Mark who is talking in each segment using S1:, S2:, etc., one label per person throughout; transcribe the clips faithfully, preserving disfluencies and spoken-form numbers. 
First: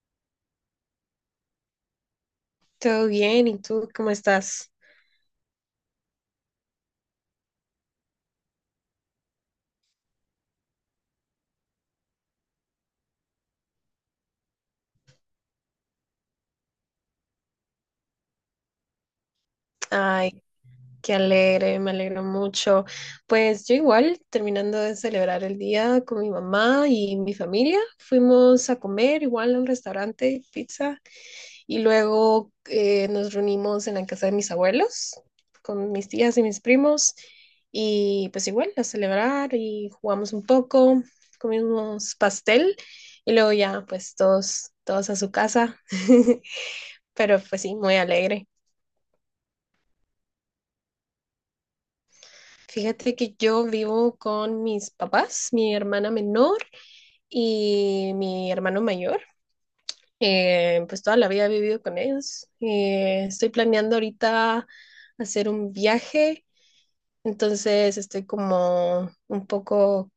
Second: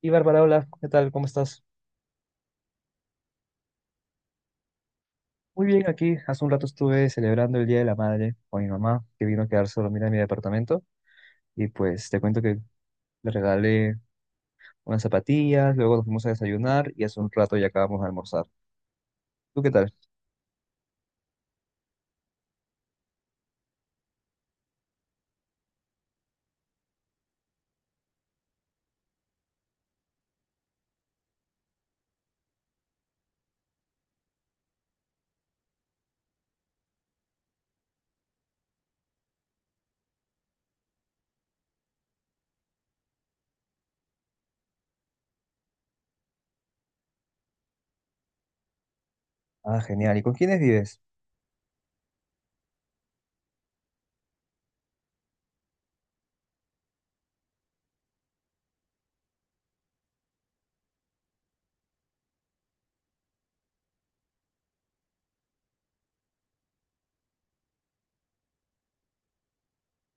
S1: Y Bárbara, hola, ¿qué tal? ¿Cómo estás?
S2: Todo bien, ¿y tú cómo estás?
S1: Muy bien, aquí hace un rato estuve celebrando el Día de la Madre con mi mamá, que vino a quedarse a dormir en mi departamento. Y pues te cuento que le regalé unas zapatillas, luego nos fuimos a desayunar y hace un rato ya acabamos de almorzar. ¿Tú qué tal?
S2: Ay, qué alegre, me alegro mucho. Pues yo igual, terminando de celebrar el día con mi mamá y mi familia, fuimos a comer igual a un restaurante, pizza, y luego eh, nos reunimos en la casa de mis abuelos, con mis tías y mis primos, y pues igual a celebrar y jugamos un poco, comimos pastel, y luego ya pues todos, todos a su casa, pero pues sí, muy alegre.
S1: Ah, genial. ¿Y con quiénes vives?
S2: Fíjate que yo vivo con mis papás, mi hermana menor y mi hermano mayor. Eh, pues toda la vida he vivido con ellos. Eh, estoy planeando ahorita hacer un viaje, entonces estoy como un poco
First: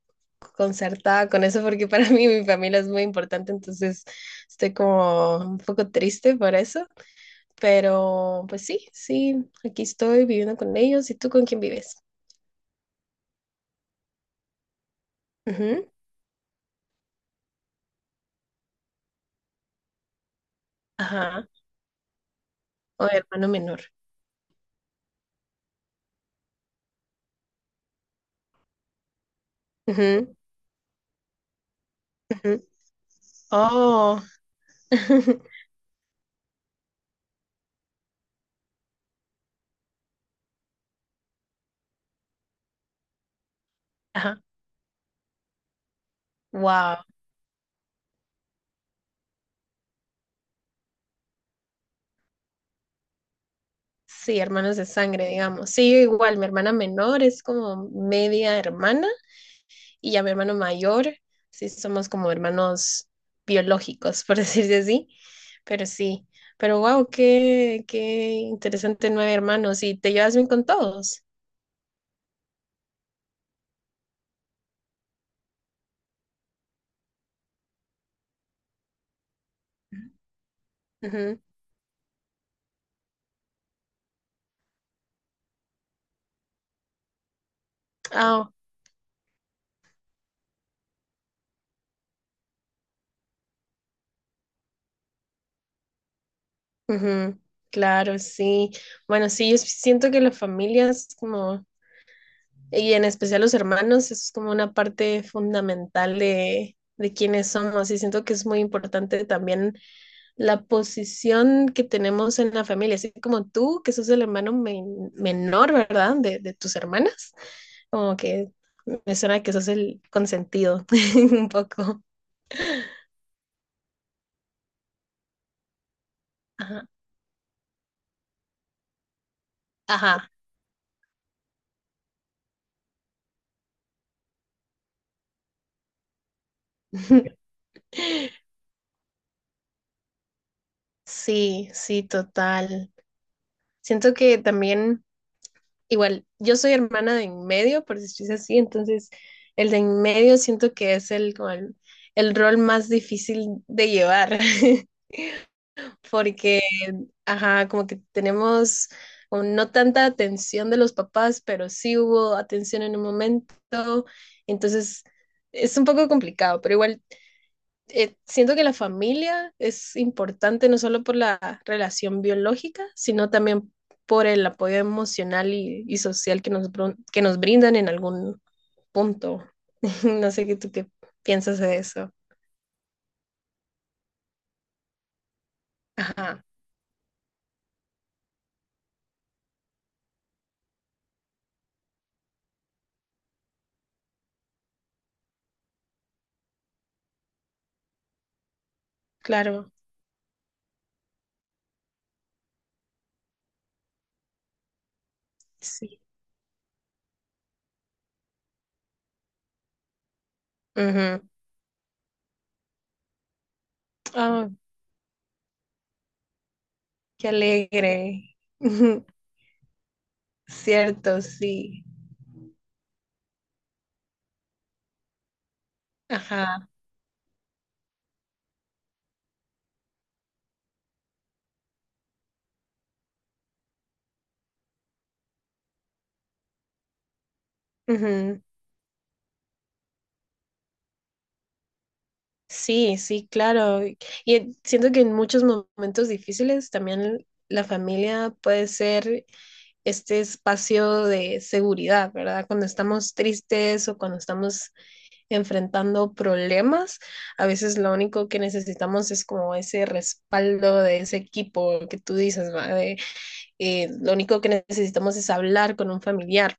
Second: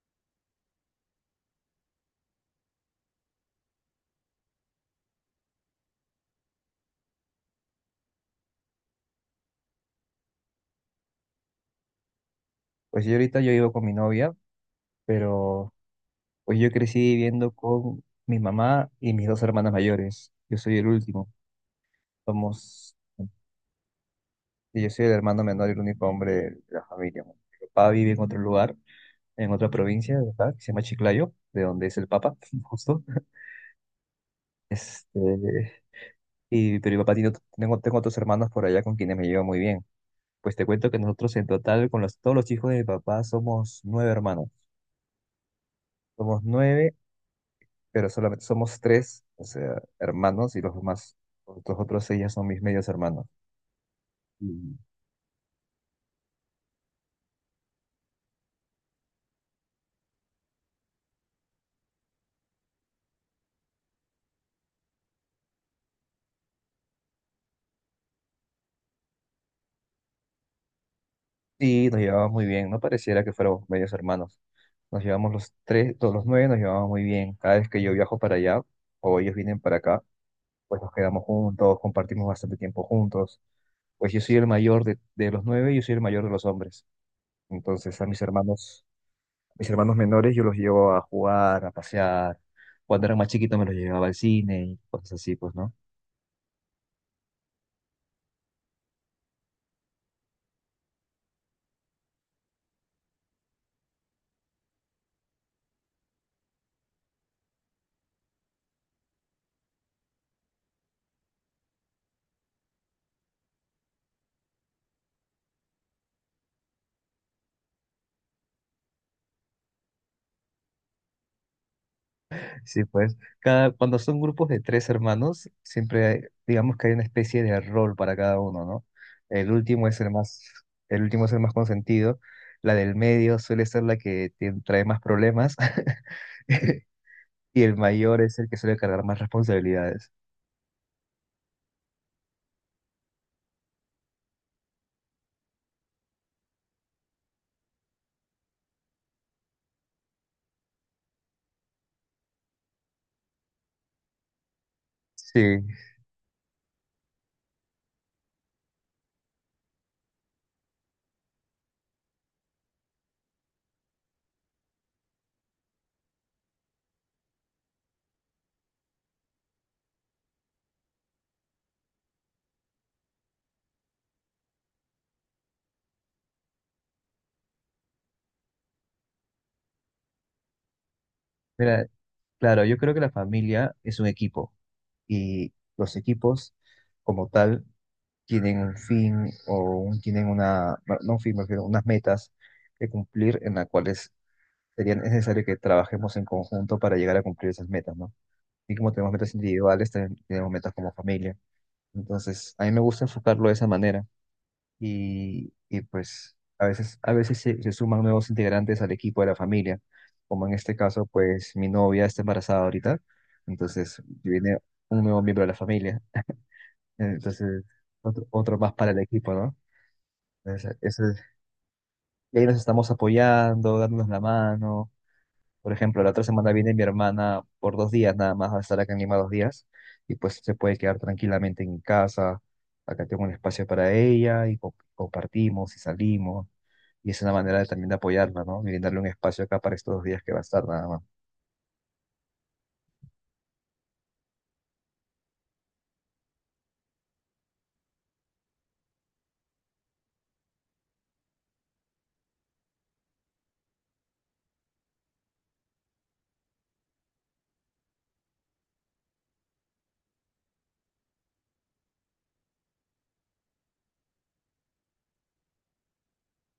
S2: concertada con eso porque para mí mi familia es muy importante, entonces estoy como un poco triste por eso. Pero pues sí, sí, aquí estoy viviendo con ellos. ¿Y tú con quién vives?
S1: Pues yo ahorita yo vivo con mi novia, pero
S2: Ujú.
S1: pues yo crecí viviendo con mi mamá y mis dos hermanas mayores. Yo soy el último.
S2: Ajá.
S1: Somos,
S2: O hermano menor.
S1: y yo soy el hermano menor y el único hombre de la familia. Mi papá vive en otro lugar en otra provincia de
S2: Ujú,
S1: acá, que se llama Chiclayo, de donde es el Papa,
S2: ujú.
S1: justo.
S2: Oh.
S1: Este, y, pero mi papá tiene, ot- tengo, tengo otros hermanos por allá con quienes me llevo muy bien. Pues te cuento que nosotros en total, con los, todos los hijos de mi papá, somos nueve
S2: Ajá.
S1: hermanos. Somos nueve,
S2: Wow.
S1: pero solamente somos tres, o sea, hermanos, y los demás, los otros seis ya son mis medios hermanos.
S2: Sí, hermanos
S1: Y,
S2: de sangre, digamos. Sí, yo igual, mi hermana menor es como media hermana y ya mi hermano mayor, sí, somos como hermanos biológicos, por decirse así. Pero sí, pero wow, qué, qué interesante nueve hermanos y te llevas bien con todos.
S1: y nos llevamos muy bien, no pareciera que fuéramos medios hermanos. Nos llevamos los tres, todos los nueve nos llevamos muy bien. Cada vez que yo viajo para allá, o ellos vienen para acá, pues nos quedamos
S2: Ujú.
S1: juntos, compartimos bastante tiempo juntos. Pues yo soy el mayor de, de los nueve, yo soy el mayor de los hombres. Entonces a mis
S2: Ah,
S1: hermanos, mis hermanos menores yo los llevo a jugar, a pasear. Cuando eran más chiquitos me los llevaba al cine y cosas así, pues, ¿no?
S2: ujú. Claro, sí. Bueno, sí, yo siento que las familias como Y en especial los hermanos, eso es como una parte fundamental de, de quiénes somos. Y siento que es muy importante también la posición que tenemos en la familia. Así como tú, que sos el hermano men- menor, ¿verdad? De, de tus hermanas. Como que me suena que sos el consentido un poco.
S1: Sí, pues, cada, cuando son grupos de tres hermanos, siempre hay- digamos que
S2: Ajá.
S1: hay una especie de rol para cada uno, ¿no? El último es el
S2: Ajá.
S1: más, el último es el más consentido. La del medio suele ser la que te trae más problemas. Y el mayor es el que suele cargar más responsabilidades.
S2: Sí, sí, total. Siento que también igual, yo soy hermana de en medio, por si es así, entonces el de en medio siento que es el, como el, el rol más difícil de llevar,
S1: Sí,
S2: porque, ajá, como que tenemos como no tanta atención de los papás, pero sí hubo atención en un momento, entonces es un poco complicado, pero igual eh, siento que la familia es importante no solo por la relación biológica, sino también por el apoyo emocional y, y social que nos, bron- que nos brindan en algún punto. No sé qué tú qué piensas de
S1: mira,
S2: eso.
S1: claro, yo creo que la familia es un equipo y los
S2: Ajá,
S1: equipos como tal tienen un fin o un- tienen una, no no un fin, me refiero, unas metas que cumplir en las cuales sería necesario que trabajemos en conjunto para llegar a cumplir esas metas, ¿no? Y como tenemos metas
S2: claro,
S1: individuales, también tenemos metas como familia. Entonces, a mí me gusta enfocarlo de esa manera. y, y,
S2: sí.
S1: pues a veces, a veces se, se suman nuevos integrantes al equipo de la familia, como en este caso,
S2: Ujú.
S1: pues mi novia está embarazada ahorita, entonces
S2: Ah,
S1: viene un nuevo miembro de la familia,
S2: qué
S1: entonces otro,
S2: alegre.
S1: otro más para el equipo, ¿no? Entonces, eso es-
S2: Cierto, sí.
S1: y ahí nos estamos apoyando, dándonos la mano. Por ejemplo, la otra semana
S2: Ajá.
S1: viene mi hermana por dos días nada más, va a estar acá en Lima dos días y pues se puede quedar tranquilamente en mi casa. Acá tengo un espacio para ella y co- compartimos y salimos. Y es una manera de- también de
S2: Ujú.
S1: apoyarla, ¿no? Y brindarle un espacio acá para estos dos días que va a estar nada más.
S2: Sí, sí, claro. Y eh, siento que en muchos momentos difíciles también la familia puede ser este espacio de seguridad, ¿verdad? Cuando estamos tristes o cuando estamos enfrentando problemas, a veces lo único que necesitamos es como ese respaldo de ese equipo que tú dices, ¿va? De, eh, lo único que necesitamos es hablar con un familiar,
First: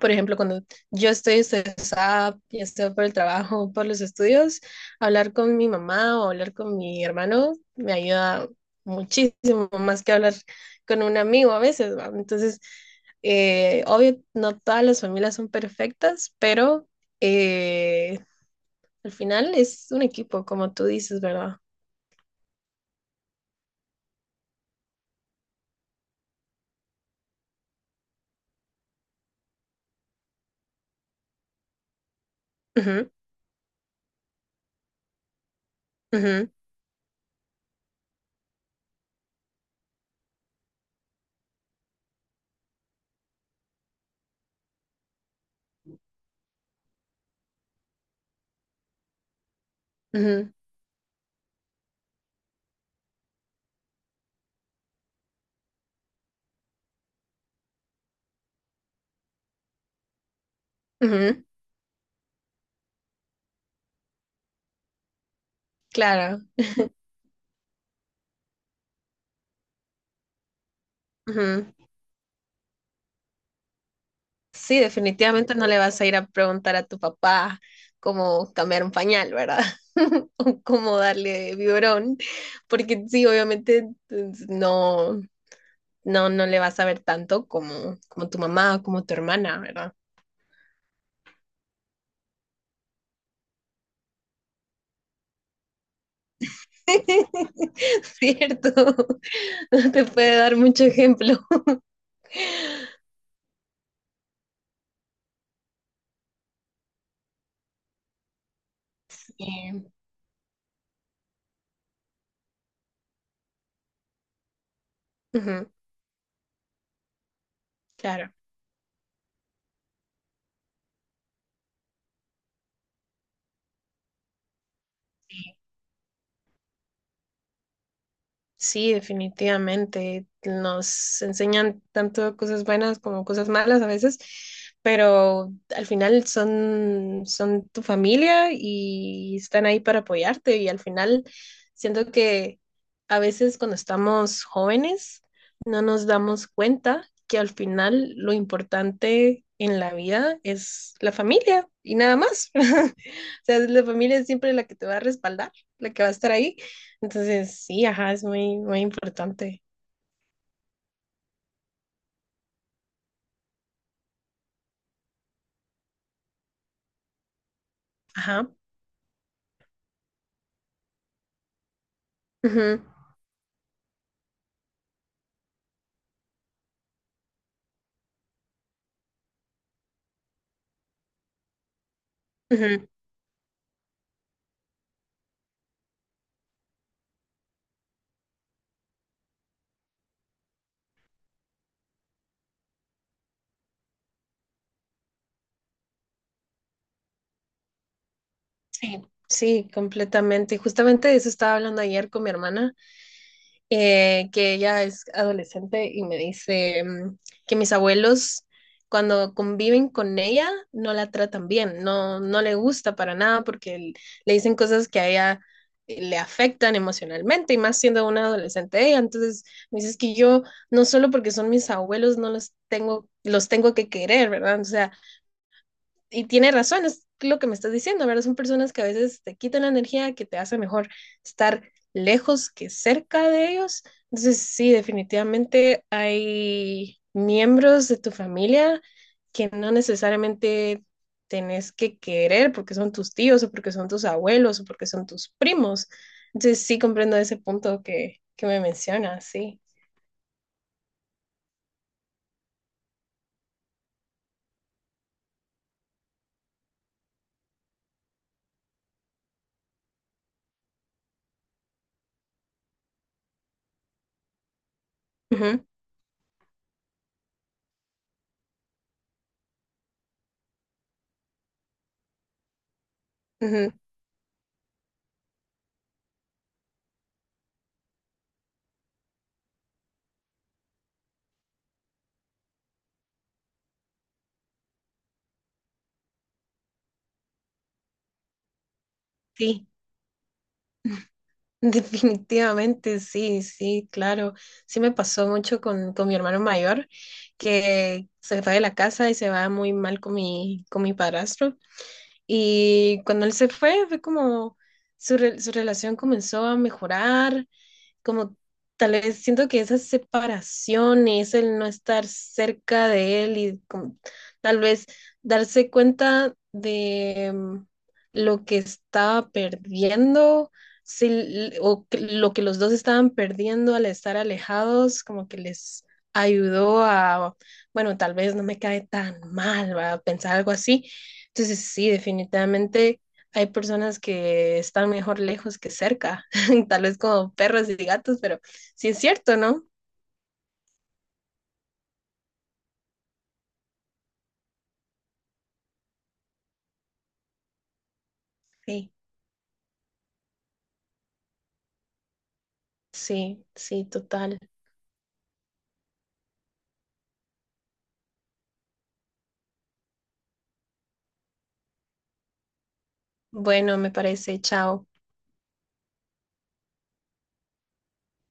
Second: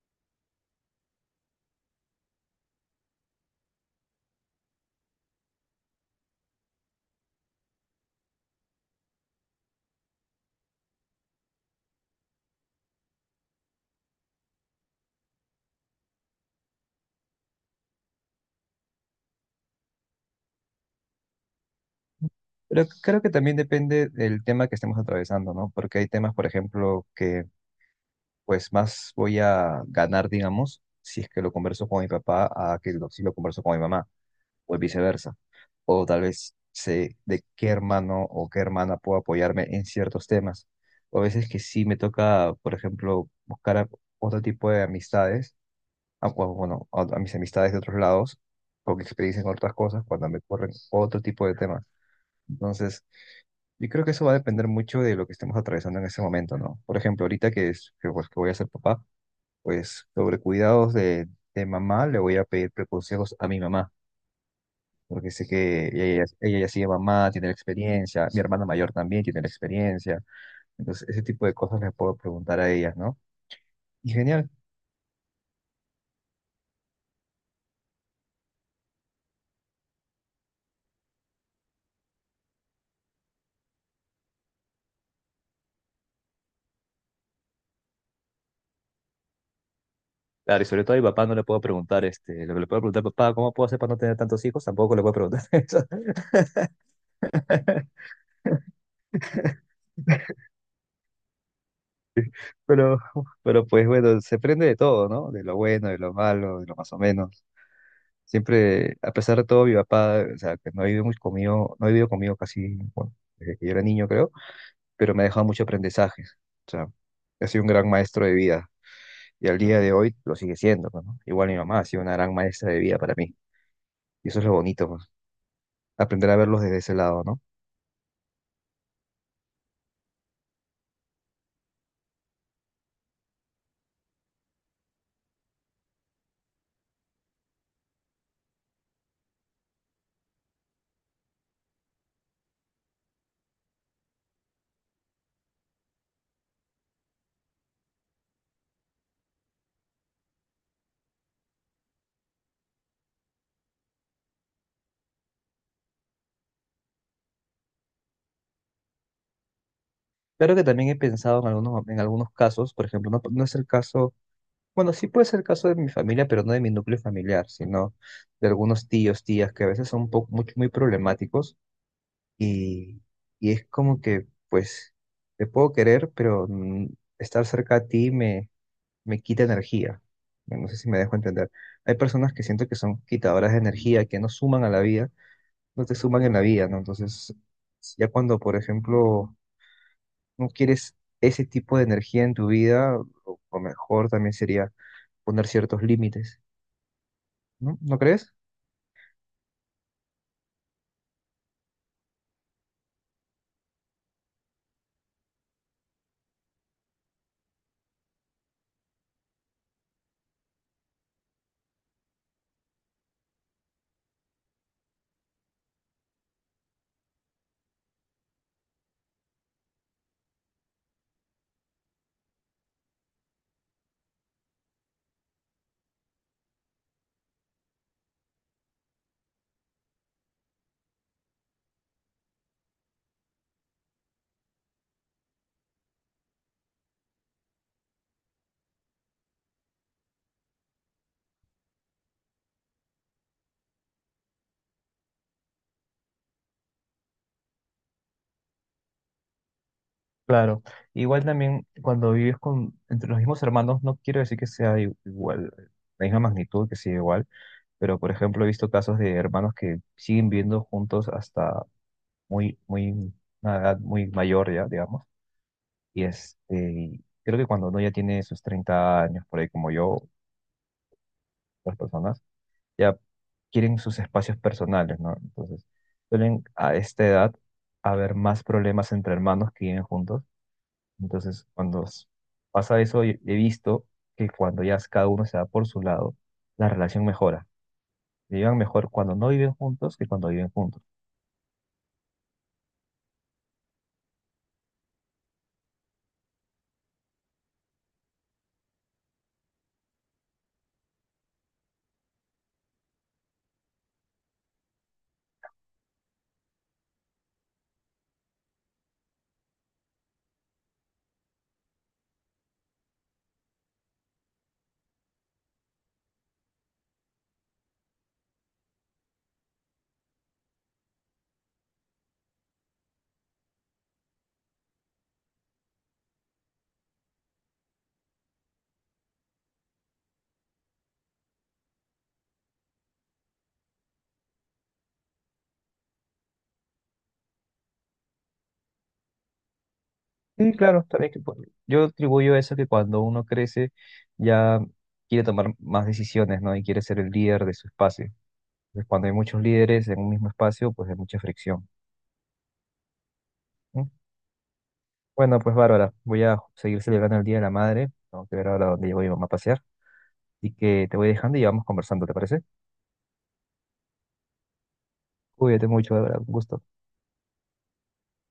S2: por ejemplo, cuando yo estoy estresada, ya estoy por el trabajo, por los estudios, hablar con mi mamá o hablar con mi hermano me ayuda muchísimo más que hablar con un amigo a veces, ¿va? Entonces, eh, obvio, no todas las familias son perfectas, pero eh, al final es un equipo, como tú dices, ¿verdad?
S1: Pero creo que también depende del tema que estemos atravesando, ¿no? Porque hay temas, por ejemplo, que pues más voy a ganar, digamos, si es que lo converso con mi papá, a que lo-
S2: Ujú,
S1: si lo converso con mi mamá, o viceversa. O tal
S2: ujú,
S1: vez sé de qué hermano o qué hermana puedo apoyarme en ciertos temas. O a veces que sí me toca, por ejemplo, buscar a- otro tipo de amistades a, o, bueno, a, a mis amistades de otros lados, con experiencia en otras cosas, cuando me corren otro tipo de temas. Entonces, yo creo que eso va a depender mucho de lo que estemos atravesando en ese momento, ¿no? Por ejemplo, ahorita que, es, que, pues, que voy a ser papá, pues sobre cuidados
S2: ujú,
S1: de,
S2: ujú,
S1: de mamá, le voy a pedir consejos a mi mamá, porque sé que ella, ya-
S2: claro.
S1: ella ya sigue mamá, tiene la experiencia, mi hermana mayor también tiene la experiencia, entonces ese tipo de
S2: Ujú.
S1: cosas les puedo preguntar a ellas, ¿no? Y genial.
S2: Sí, definitivamente no le vas a ir a preguntar a tu papá cómo cambiar un pañal, ¿verdad? O cómo darle biberón, porque sí, obviamente pues, no, no, no le vas a ver tanto como, como tu mamá o como tu hermana, ¿verdad?
S1: Claro, y sobre todo a mi papá no le puedo preguntar, este, lo que le puedo preguntar, papá, ¿cómo puedo hacer para no tener tantos hijos? Tampoco le puedo preguntar eso.
S2: Cierto, no te puede dar mucho ejemplo.
S1: Pero, pero pues bueno, se aprende de todo, ¿no? De lo bueno, de lo malo, de lo más o menos. Siempre, a pesar de
S2: Sí.
S1: todo, mi papá, o sea, que no ha vivido mucho conmigo, no ha vivido conmigo casi, bueno, desde que yo era niño, creo, pero me ha dejado muchos
S2: Ujú,
S1: aprendizajes. O sea, ha sido un gran maestro
S2: claro.
S1: de vida. Y al día de hoy lo sigue siendo, pues, ¿no? Igual mi mamá ha sido una gran maestra de vida para mí. Y eso es lo bonito, pues, aprender a verlos desde ese lado, ¿no?
S2: Sí, definitivamente. Nos enseñan tanto cosas buenas como cosas malas a veces, pero al final son, son tu familia y están ahí para apoyarte. Y al final siento que a veces cuando estamos jóvenes no nos damos cuenta que al final lo importante en la vida es la familia y nada más. O sea, la familia es siempre la que te va a respaldar, la que va a estar ahí. Entonces, sí, ajá, es muy, muy importante.
S1: Claro que también he pensado en algunos, en algunos, casos, por ejemplo, no, no es el caso, bueno, sí puede ser el caso de mi familia, pero no de mi núcleo familiar, sino de
S2: Ajá.
S1: algunos tíos, tías, que a veces son un poco, muy, muy problemáticos
S2: Ujú,
S1: y, y es como que, pues, te puedo querer, pero mm, estar cerca a ti me, me quita energía. No no sé si me dejo entender. Hay personas que siento que
S2: ujú.
S1: son quitadoras de energía, que no suman a la vida, no te suman en la vida, ¿no? Entonces, ya cuando, por ejemplo no quieres ese tipo de energía en tu vida, o, o mejor también sería poner ciertos límites, ¿no? ¿No crees?
S2: Sí, sí, completamente. Justamente de eso estaba hablando ayer con mi hermana, eh, que ella es adolescente y me dice mm, que mis abuelos cuando conviven con ella no la tratan bien, no, no le gusta para nada porque l- le dicen cosas que a ella eh, le afectan emocionalmente y más siendo una adolescente ella. Entonces me dice "Es que yo no solo porque son mis abuelos no los tengo, los tengo que querer, ¿verdad? O sea, y tiene razón, es lo que me estás diciendo, ¿verdad? Son personas que a veces te quitan la energía, que te hace mejor estar lejos que cerca de ellos. Entonces, sí, definitivamente hay miembros de tu familia que no necesariamente tenés que querer porque son tus tíos o porque son tus abuelos o porque son tus primos. Entonces, sí comprendo ese punto que, que me mencionas, sí.
S1: Claro, igual también cuando vives con, entre los mismos hermanos, no quiero decir que sea i- igual, la misma magnitud, que sea igual, pero por ejemplo he visto casos de hermanos que siguen viviendo juntos hasta muy, muy, una edad muy mayor ya, digamos,
S2: Ujú,
S1: y este, y creo que cuando uno ya tiene sus treinta años, por ahí como yo, otras personas, ya
S2: ujú,
S1: quieren sus espacios personales, ¿no? Entonces, suelen a esta edad haber más problemas entre hermanos que viven juntos. Entonces, cuando s- pasa eso, y- he visto que cuando ya cada uno se va por su lado, la relación mejora. Vivan mejor cuando no viven
S2: sí.
S1: juntos que cuando viven juntos.
S2: Definitivamente, sí, sí, claro. Sí me pasó mucho con, con mi hermano mayor, que se fue de la casa y se va muy mal con mi, con mi padrastro. Y cuando él se fue, fue como su, re- su relación comenzó a mejorar, como tal vez siento que esa separación y es el no estar cerca de él y como, tal vez darse cuenta de mm, lo que estaba perdiendo, si l- o que- lo que los dos estaban perdiendo al estar alejados, como que les ayudó a, bueno, tal vez no me cae tan mal, va a pensar algo así. Entonces sí, definitivamente hay personas que están mejor lejos que cerca. Tal vez como perros y gatos, pero sí es cierto, ¿no?
S1: Sí, claro, también que pu- yo atribuyo eso que cuando uno crece ya quiere tomar más decisiones, ¿no? Y quiere ser el líder de su espacio. Entonces,
S2: Sí.
S1: cuando hay muchos líderes en un mismo espacio, pues hay mucha fricción.
S2: Sí, sí, total.
S1: Bueno, pues Bárbara, voy a seguir celebrando el Día de la Madre. Tengo que ver ahora dónde llevo a mi mamá a pasear. Y que te voy dejando y vamos conversando, ¿te parece?
S2: Bueno, me parece, chao.
S1: Cuídate mucho, Bárbara. Un gusto.